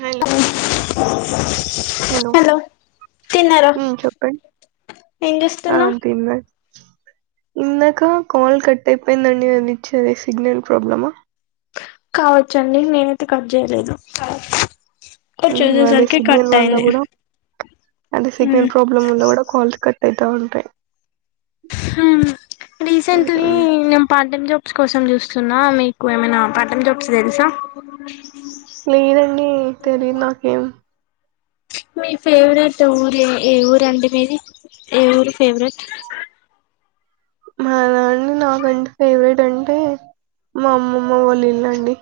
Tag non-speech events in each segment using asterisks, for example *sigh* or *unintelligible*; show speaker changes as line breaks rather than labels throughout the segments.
Hello
ఆ hello తిన్నారా
ఉమ్ చెప్పండి
ఏం చేస్తున్నా
ఇందక కల్ కట్ అయిపోయిందన్నీ అందిచ్చ అదే సిగ్నల్ ప్రాబ్లమా
కావచ్చండి నేనైతే కట్ చేయలేదు మీరు
అదే
చూసేసరికి కట్
సిగ్నల్ వల్ల
అయింది
కూడా అదే సిగ్నల్ ప్రాబ్లం వల్ల కూడా కాల్స్ కట్ అవుతాడు
రీసెంట్లీ
ఉమ్
ప టై జబ్ కోసం చూస్తున్నా మీకు ఏమైనా పఠం జాబ్స్ తెలుసా
లేదండి తెలిదు నాకేం
మీ ఫేవరెట్ ఊరు ఏ ఊరుండి మీది ఏ ఊరు ఫేవరెట్
మా దన్ని నాకంటే ఫేవరెట్ అంటే మా అమ్మమ్మ వాళీళ్ళండి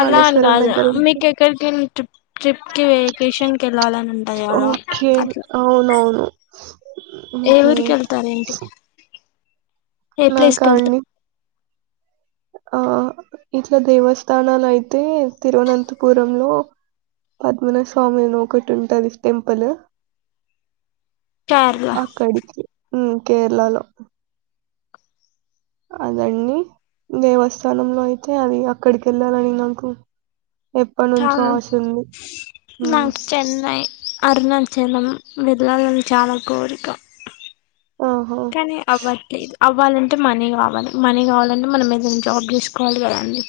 అలా అని కాదు మీకుెక్కడికి ట్రిప్ ట్రిప్ కి వెేకేషన్ కి వెళ్ళాలని ఉంటాది ఎద అట్లా
అ
ఏఊరుకెళతరేంటి. ఏ ప్లేస్
నాకా
కెళ్త.....
అండి ఆ... ఇట్ల దేవస్థానాలు అయితే, తిరువనంతపురంలో.. పద్మనాస్వామి అని ఒకటి ఉంటుంది టెంపులు...
కేరళ
అక్కడికి ఉ... కేరళలో... అదండి.. దేవస్థానంలో అయితే అది అక్కడికి వెళ్ళాలని నాకు.. ఎప్పటి నుంచో
చాలు....
ఆశ ఉంది ఉమ్,
నాకు చెన్నై అరుణన్ జనం వెళ్ళాలని చాలా కోరిక....
ఆహా
కని అవ్వట్లేదు.. అవ్వాలంటే మనీ కావాలి, మనీ కావాలంటే మనం ఏదైనా జాబ్ చేసుకోవాలి కదండి.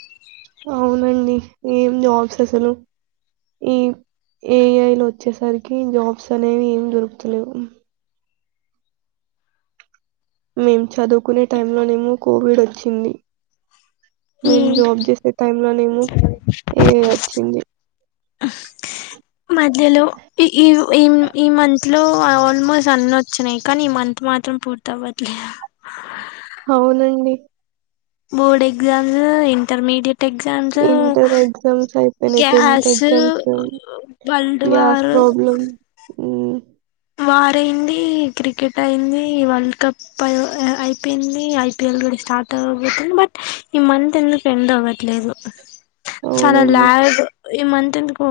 అవునండి ఏం జాబ్స్ అసలు.. ఈ.. ఏఐ లో వచ్చేసరికి జాబ్స్ అనేవి ఏం దొరుకుతలేవు మేం చదువుకునే టైంలోనేమో కోవిడ్ వచ్చింది.
ఈ
మేము జాబ్ చేసే టైంలోనేమో ఏఐ వచ్చింది
ఆహ్.. ఎ.. మధ్యలో.. ఇ ఈ ఉ ఈమ్.. ఈ మంత్ లో ఆల్మోస్ట్ అన్ని ఒచ్చినాయి, కానీ ఈ మంత్ మాత్రం పూర్తి అవ్వట్లే.
అవునండి...
board exams intermediate exams...
inter exams అయిపోయినాయి టెన్త్
గ్యాసు..
ఎగ్జామ్స్
వల్డ్ వార్..
ఉ.....
వార అయింది క్రికెట్ అయింది వరల్డ్ కప్ వార్ వార్ అయింది. క్రికెట్ అయింది వార్ వార్ వార్ అయింది.. క్రికెట్ అయింది.. వల్డ్ కప్ అయిపోయింది.. ఐపీఎల్ కూడా స్టార్ట్ అవ్వబతుంది, బట్ ఈ మంత్ ఎందుకు ఎండ్ అవ్వట్లేదు చ్... చాలా
అవునండి
ల్యాగ్.. ఈ మంత్ ఎందుకో..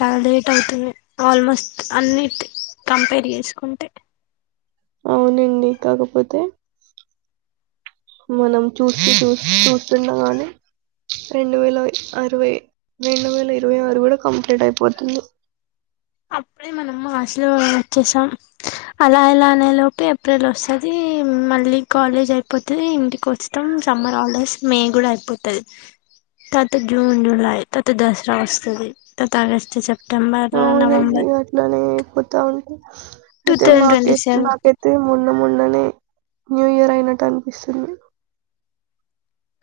చాలా లేట్ అవుతుంది ఆల్మోస్ట్ అన్నీట్.. కంపేర్ చేసుకుంటె
అవునండి కాకపోతే..... మనం చూస్తూ చూస్తూ చూస్తుండగానే రెండు వేల అరవై, రెండు వేల ఇరవై ఆరు కూడా కంప్లీట్ అయిపోతుంది.
అప్పుడే మనము హస్లు వచ్చేసాం, అలా ఎలా అనే లోప ఏప్రిల్ వస్తుంది మళ్ళీ కాలేజ్ అయిపోతుంది ఇంటికి వస్తాం సమ్మర్ అప్పుడే అపుడే మనం హాస్టల్ నుండి వచ్చేశాం. అలా ఎలా అనే లోపే ఏప్రిల్ వస్తది, మళ్ళీ కాలేజ్ అయిపోతది, ఇంటికి వస్తాం సమ్మర్ హాలిడేస్ మే కూడా అయిపోతది తర్వాత జూన్, జూలై తర్త దసరా వస్తుంది తత ఆగస్ట్ సెప్టెంబర్
అవునండి
నవంబర్
అట్లనే.... ఒత్తా వుంటే..
టూ
ఐతే
థౌజండ్
మాక
ట్వంటీ సెవెన్
మాకతే మొన్న మొన్ననే న్యూ ఇయర్ ఐనట్టు అనిపిస్తుంది...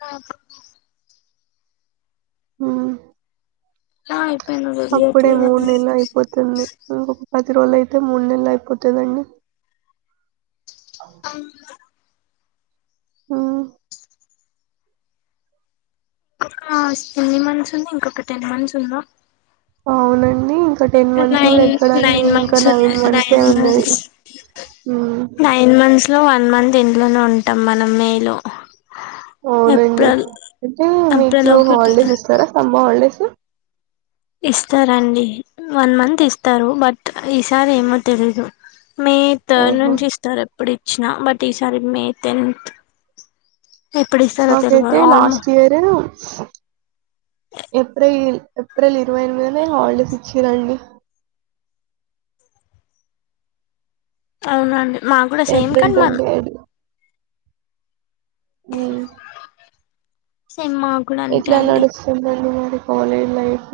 ఆహ్....
ఉ...
ఓయ్...
అప్పుడే మూడు నెళ్లు అయిపోతుంది ఎందుకు. పది రోజులు అయితే మూడు నెళ్ళు అయిపోతుందండి...
అమ్మ
ఆ
ఒక ఎన్ని మంత్స్ ఉంది ఇంకొక టెన్ మంత్స్ ఉందా
అవునండి ఇంకా టెన్ మంత్స్
నైన్
కూడా ఎక్కడండి
నైన్
ఇంకా
మంత్స్
నైన్
ఉన్నాయి
మంత్సే ఉన్నయి
మంత్స్ ఇంట్లో వన్ మంత్ ఇంట్లోనే ఉంటాం మనం మేలో
అవునండి అంటే మీకు
ఏప్రిల్ ఒకటి
హాలిడేస్ ఇస్తారా సమ్మ హాలిడేస్
ఇస్తారండి వన్ మంత్ ఇస్తారు బట్ ఈసారి ఏమో తెలీదు మే థర్డ్
ఆహా!
నుంచి ఇస్తారు ఎప్పుడు ఇచ్చిన బట్ ఈసారి మే టెన్త్ ఎప్పుడు ఇస్తారో
నాకైతే
తెలవదు almost
last year April April ఇరవై ఎనిమిదినే హాలిడేస్ ఇచ్చిరండి
అవునండి మా కూడా సేమ్ కానీ మ
అ
సేమ్ మాకు కూడా అంతే
ఎట్లా
అండి
నడుస్తుందండి మాది college life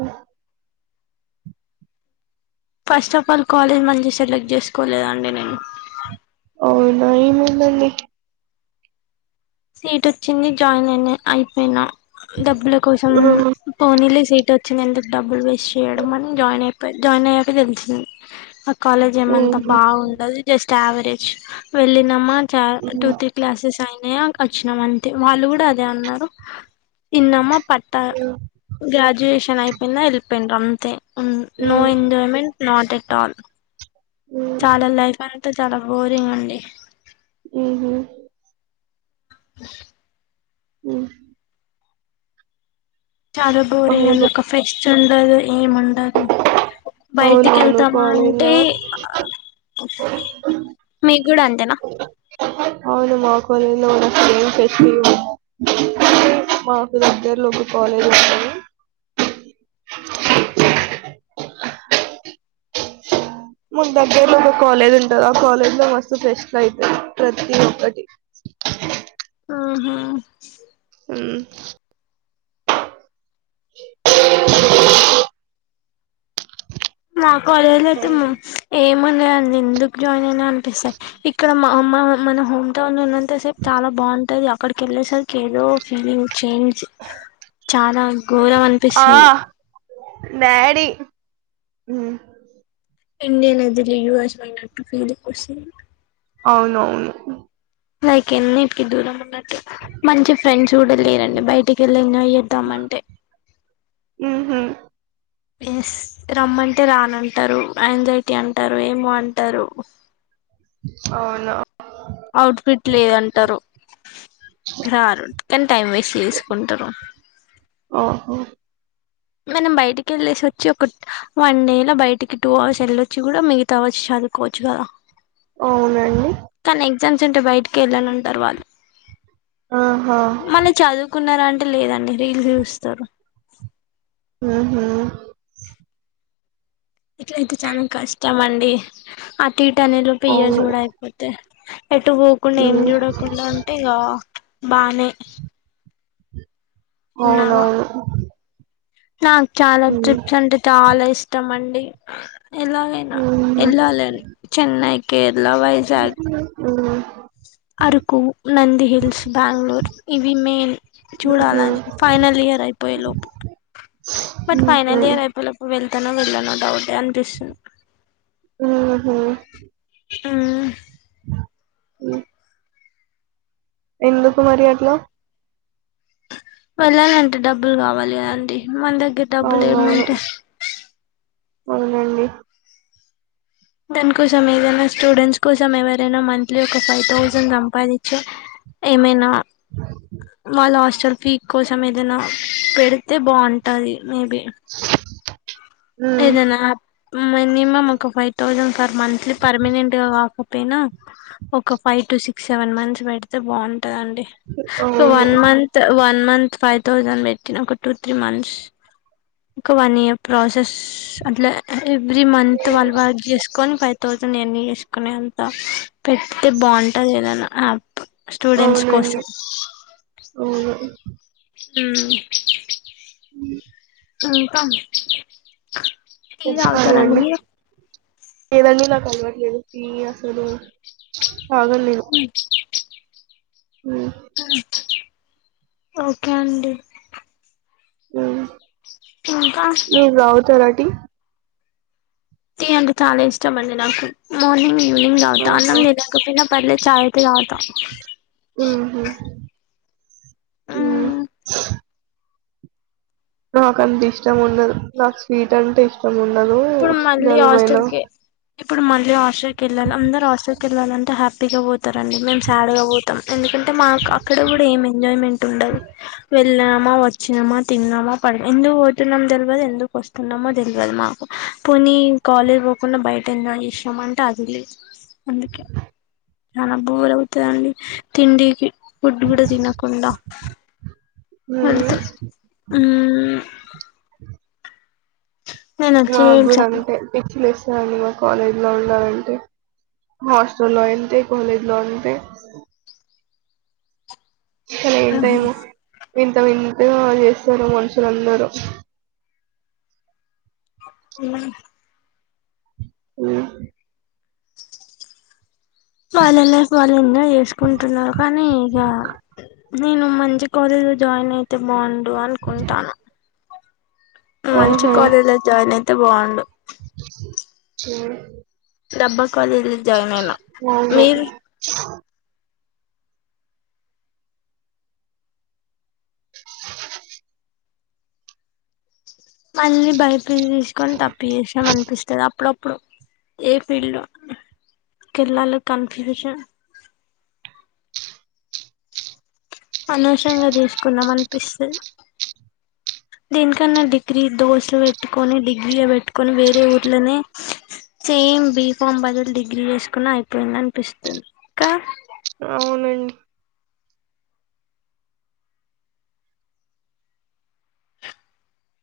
first of all college మంచి సెలెక్ట్ చేసుకోలేదండి నేను
అవునా ఎమైందండి
సీట్ వచ్చింది జాయిన్ అయినా అయిపోయినా డబ్బుల కోసం
ఆహా!
పోనీ లేసి వచ్చినందుకు డబుల్ వే చేయడం అని జాయిన్ అయప్ జాయిన్ అయ్యాక తెలిసింది కాలేజ్ ఏమంతా
హుహు.
బావుండదు జస్ట్ యవరేజ్ వెళ్ళినమా చ టూ
హ్మ్.
త్రి క్లాసెస్ అయ్ *unintelligible* వచ్చినాం అంతే వాళ్ళు కూడా అదే అన్నారు ఇన్నమ్మా ప ట గాడ్యువేషన్ అయిపోయిందా వెళ్ళిపోయిండు అంతే no
hmm.
Enjoyment not yet all
hmm.
చాల లైఫ్ అన్ అంత చాలా బోరింగ్ అండి
ఉమ్ హు ఉ....
చాలా బోరింగ్ అండి
అవును.
ఒక ఫెస్ట్ చెందదు ఏం ఉండదు.... బయటి
అవునవును.
వెళ్దామా అంటే
కాలేజ్‌లో అవును మా కాలేజ్ లో ఫేమ్ ఫస్వల్ మాకు దగ్గరలో కాలేజ్ వచ్చాను మన దగ్గర్లో ఒక కాలేజ్ ఉంటది, ఆ కాలేజ్ లో మస్తు ఫెస్ట్ అయితది ప్రతి ఒక్కటి..
ఆహూ....
ఉ.. ఉఉ..
రా.... కాలేజ్ ఐతే మస్తు ఏం... మనని నిందు జాయిన్ అయినా అనిపిస్తాయి ఇక్కడ మా అమ్మా.. మన హోమ్ టౌన్ లో ఉన్నన్ అంత సేపు చాలా బాగుంటది. అప్ అక్కడకిెల్లే సరికి ఏదో ఫీలింగ్.. చేంజ్..... చాలా ఘోరం
ఆ
అనిపిస్తది...
ఉమ్..
ఇంయనెదిర యుఎస్ బట్టు ఫీది కోసి *unintelligible*
అవునవును.....
లైక్ ఎన్నిటికి దూరం ఉన్నట్... చ్.. మంచి ఫ్రెండ్స్ కూడ లేరండి బయటికెల్లి ఎంజాయ్ చేద్దామంటే..
మ్హు
ఎస్.. రమ్మంటే రానంటరు, ఎంజైటీ అంటరు, ఏమో అంటరు.
అవును
అవుట్ ఫిట్ లేదంట. రారు.. కనీ టైం వేస్ట్ చేసుకుంటరు.....
ఓహో
మనం బయటికి వెళ్ళేసి వచ్చి ఒక వన్ డే లో బయటికి టూ అవర్స్ వెళ్ళొచ్చి కూడా మిగతా అవర్స్ చదువుకోవచ్చు కదా..
అవునండి...
ఇంత అర్జెంట్ బయటకి వెళ్ళాలంటారు వాళ్ళు
ఆహా
మనం చదువు ఉన్నార అంటే లేదండి రీల్ చూస్తారు.
ఉమ్ హు..
ఇట్ల అయితే చాలా కష్టం చమండి అ *unintelligible* టీట్ అనేరూ....
అవును
*unintelligible* ఎటు పోకుండా ఏం
మ్మ్
చూడ కుండ అంటే ఇగ బానే
అవునవును
నాక్ చాలా
మ్మ్
ట్రిప్స్ అంటే చాలా ఇష్టం అండి ఆ ఎలాగైనా
మ్హు
ఎళ్ళాలని చెన్నై కేర్
*inaudible*
అరకు నంది హిల్స్ బెంగళూర్ ఇవి మెయిన్ చూడాలని ఫైనల్
మ్హు
అతన ఇళ్ళ న ౌట్ *unintelligible*
ఉమ్ హు
ఆహ్
మ్ ఎందుకు మరి అట్ల
వెళ్లాలంటే డబ్బుల్ కావాలి కాండీ మన్ దగర్ డబ్బుల్
అవునవును
ఏముంటయ్
అవునండి
దన్కోసం ఏదైనా స్టూడెంట్స్ కోసం ఎవరైనా మంత్ త్లి ఒక ఫైవ్ థౌజండ్ జంపాది చొ ఏమైనా మళ్ హస్టల్ ఫీ కోసం ఏదైనా పెడితే బాగుంటది మే బి
ఉమ్
మినిమం ఒక five thousand per monthly permanent గా కాకపోయినా. ఒక five to six seven months పెడితే బాగుం. ట అండి క్
అవును
one month one month five thousand బెట్టిన ఒక టూ త్రీ మంత్స్ ఒక వన్ ఇయర్ ప్రాసెస్ అట్ల అహ్ ఎవ్రీ మంత్ వాళ్ వర్క్ చేసుకొని పైత్ తోతని ఎన్ని చేసుకునే అంత పెడితే బాగుంటది కాదన్నా అప్
అవునండి అవును
ఉమ్
అ
ఇంకా టీ తాగుతారా అండి మీరు
లేదండి నాకు అలవట్లేదు టీ అసలు తాగను నేను హ్మ్
ఓకే అండి
హ్మ్
ఇంకా
మీరు తాగుతారా టీ
టీ అంటే చాలా ఇష్టం అండి నాకు మార్నింగ్ నిన్ దౌత అన్నం తినకపోయిన పార్లే చాయ్ అయితే తాగ్
మ్ హుమ్ మ్
మ్మ్
నాక్ అంత్ ఇష్టం ఉండదు నాక్ స్వీట్ అంటే ఇష్టం ఉన్ లలూ జల్మైైన
ఇప్పుడు మళ్ళీ హాస్టల్ కెళ్ళాలే అందర్ హాస్టల్ ఎళ్ళాలాంటే హ్యాపీ గా పోత్ తరండి మేం స్యడ్ గ వొత్ ఎందుకంటే మాకు అక్కడ కూడా ఏం ఎంజాయ్మెంట్ ఉండదు. వె పిల్నమా వచ్చినామా తిన్నామా పడ ఎందుకు పోతున్నామా తెల్వదు ఎందుకు వస్తున్నామో తెల్వదు మాకు పోని కాలేజ్ పోకుండా బయట ఎంజాయ్ చేసామంటే అది లేదు అందుకే చాలా బోరు అవుతదండి తిండికి ఫుడ్ కూడా తినకుండా
ఉమ్
వెళ్తూ హ్మ్
నాగ్గూడ అంతే పిక్లె స్ *unintelligible* కాలేజ్ లో ఉండాలంటే హాస్టల్ లో అంతే కాలేజ్ లో అంతే అసల ఏంటో ఏమో వింటా వి యోగా చేస్తారు మనుషులందరూ
హ్మ్
హ్మ్
పాలన్నా పాలన్నా చేసుకుంటున్నారు కానీ ఇక నేను మంచి కాలేజీ లో జాయిన్ అయితే బావుండు అనుకుంటాను మంచి కాలేజ్ లో జాయిన్ అయి అయితే బావుండు
చూడు
రబ్బ కాలేజీ జాయిన్ అయినా
అవును
మీరు మళ్లీ బయ తీసుకొని తప్పి చేసాం అనిపిస్తుంది అప్పుడు ఇప్పుడు ఏ ఫీల్డ్ లో కెళ్ళలో కన్ఫ్యూషన్ అనవసరంగా తీసుకున్నాం అనిపిస్తది దీనికన్నా డిగ్రీ దోశలు పెట్టుకొని డిగ్రీగా పెట్టుకొని వేరే ఊర్లోనే సేమ్ బి ఫామ్ బదులు డిగ్రీ చేసుకున్న అయిపోయింది అనిపిస్తుంది ఇంకా
అవునండి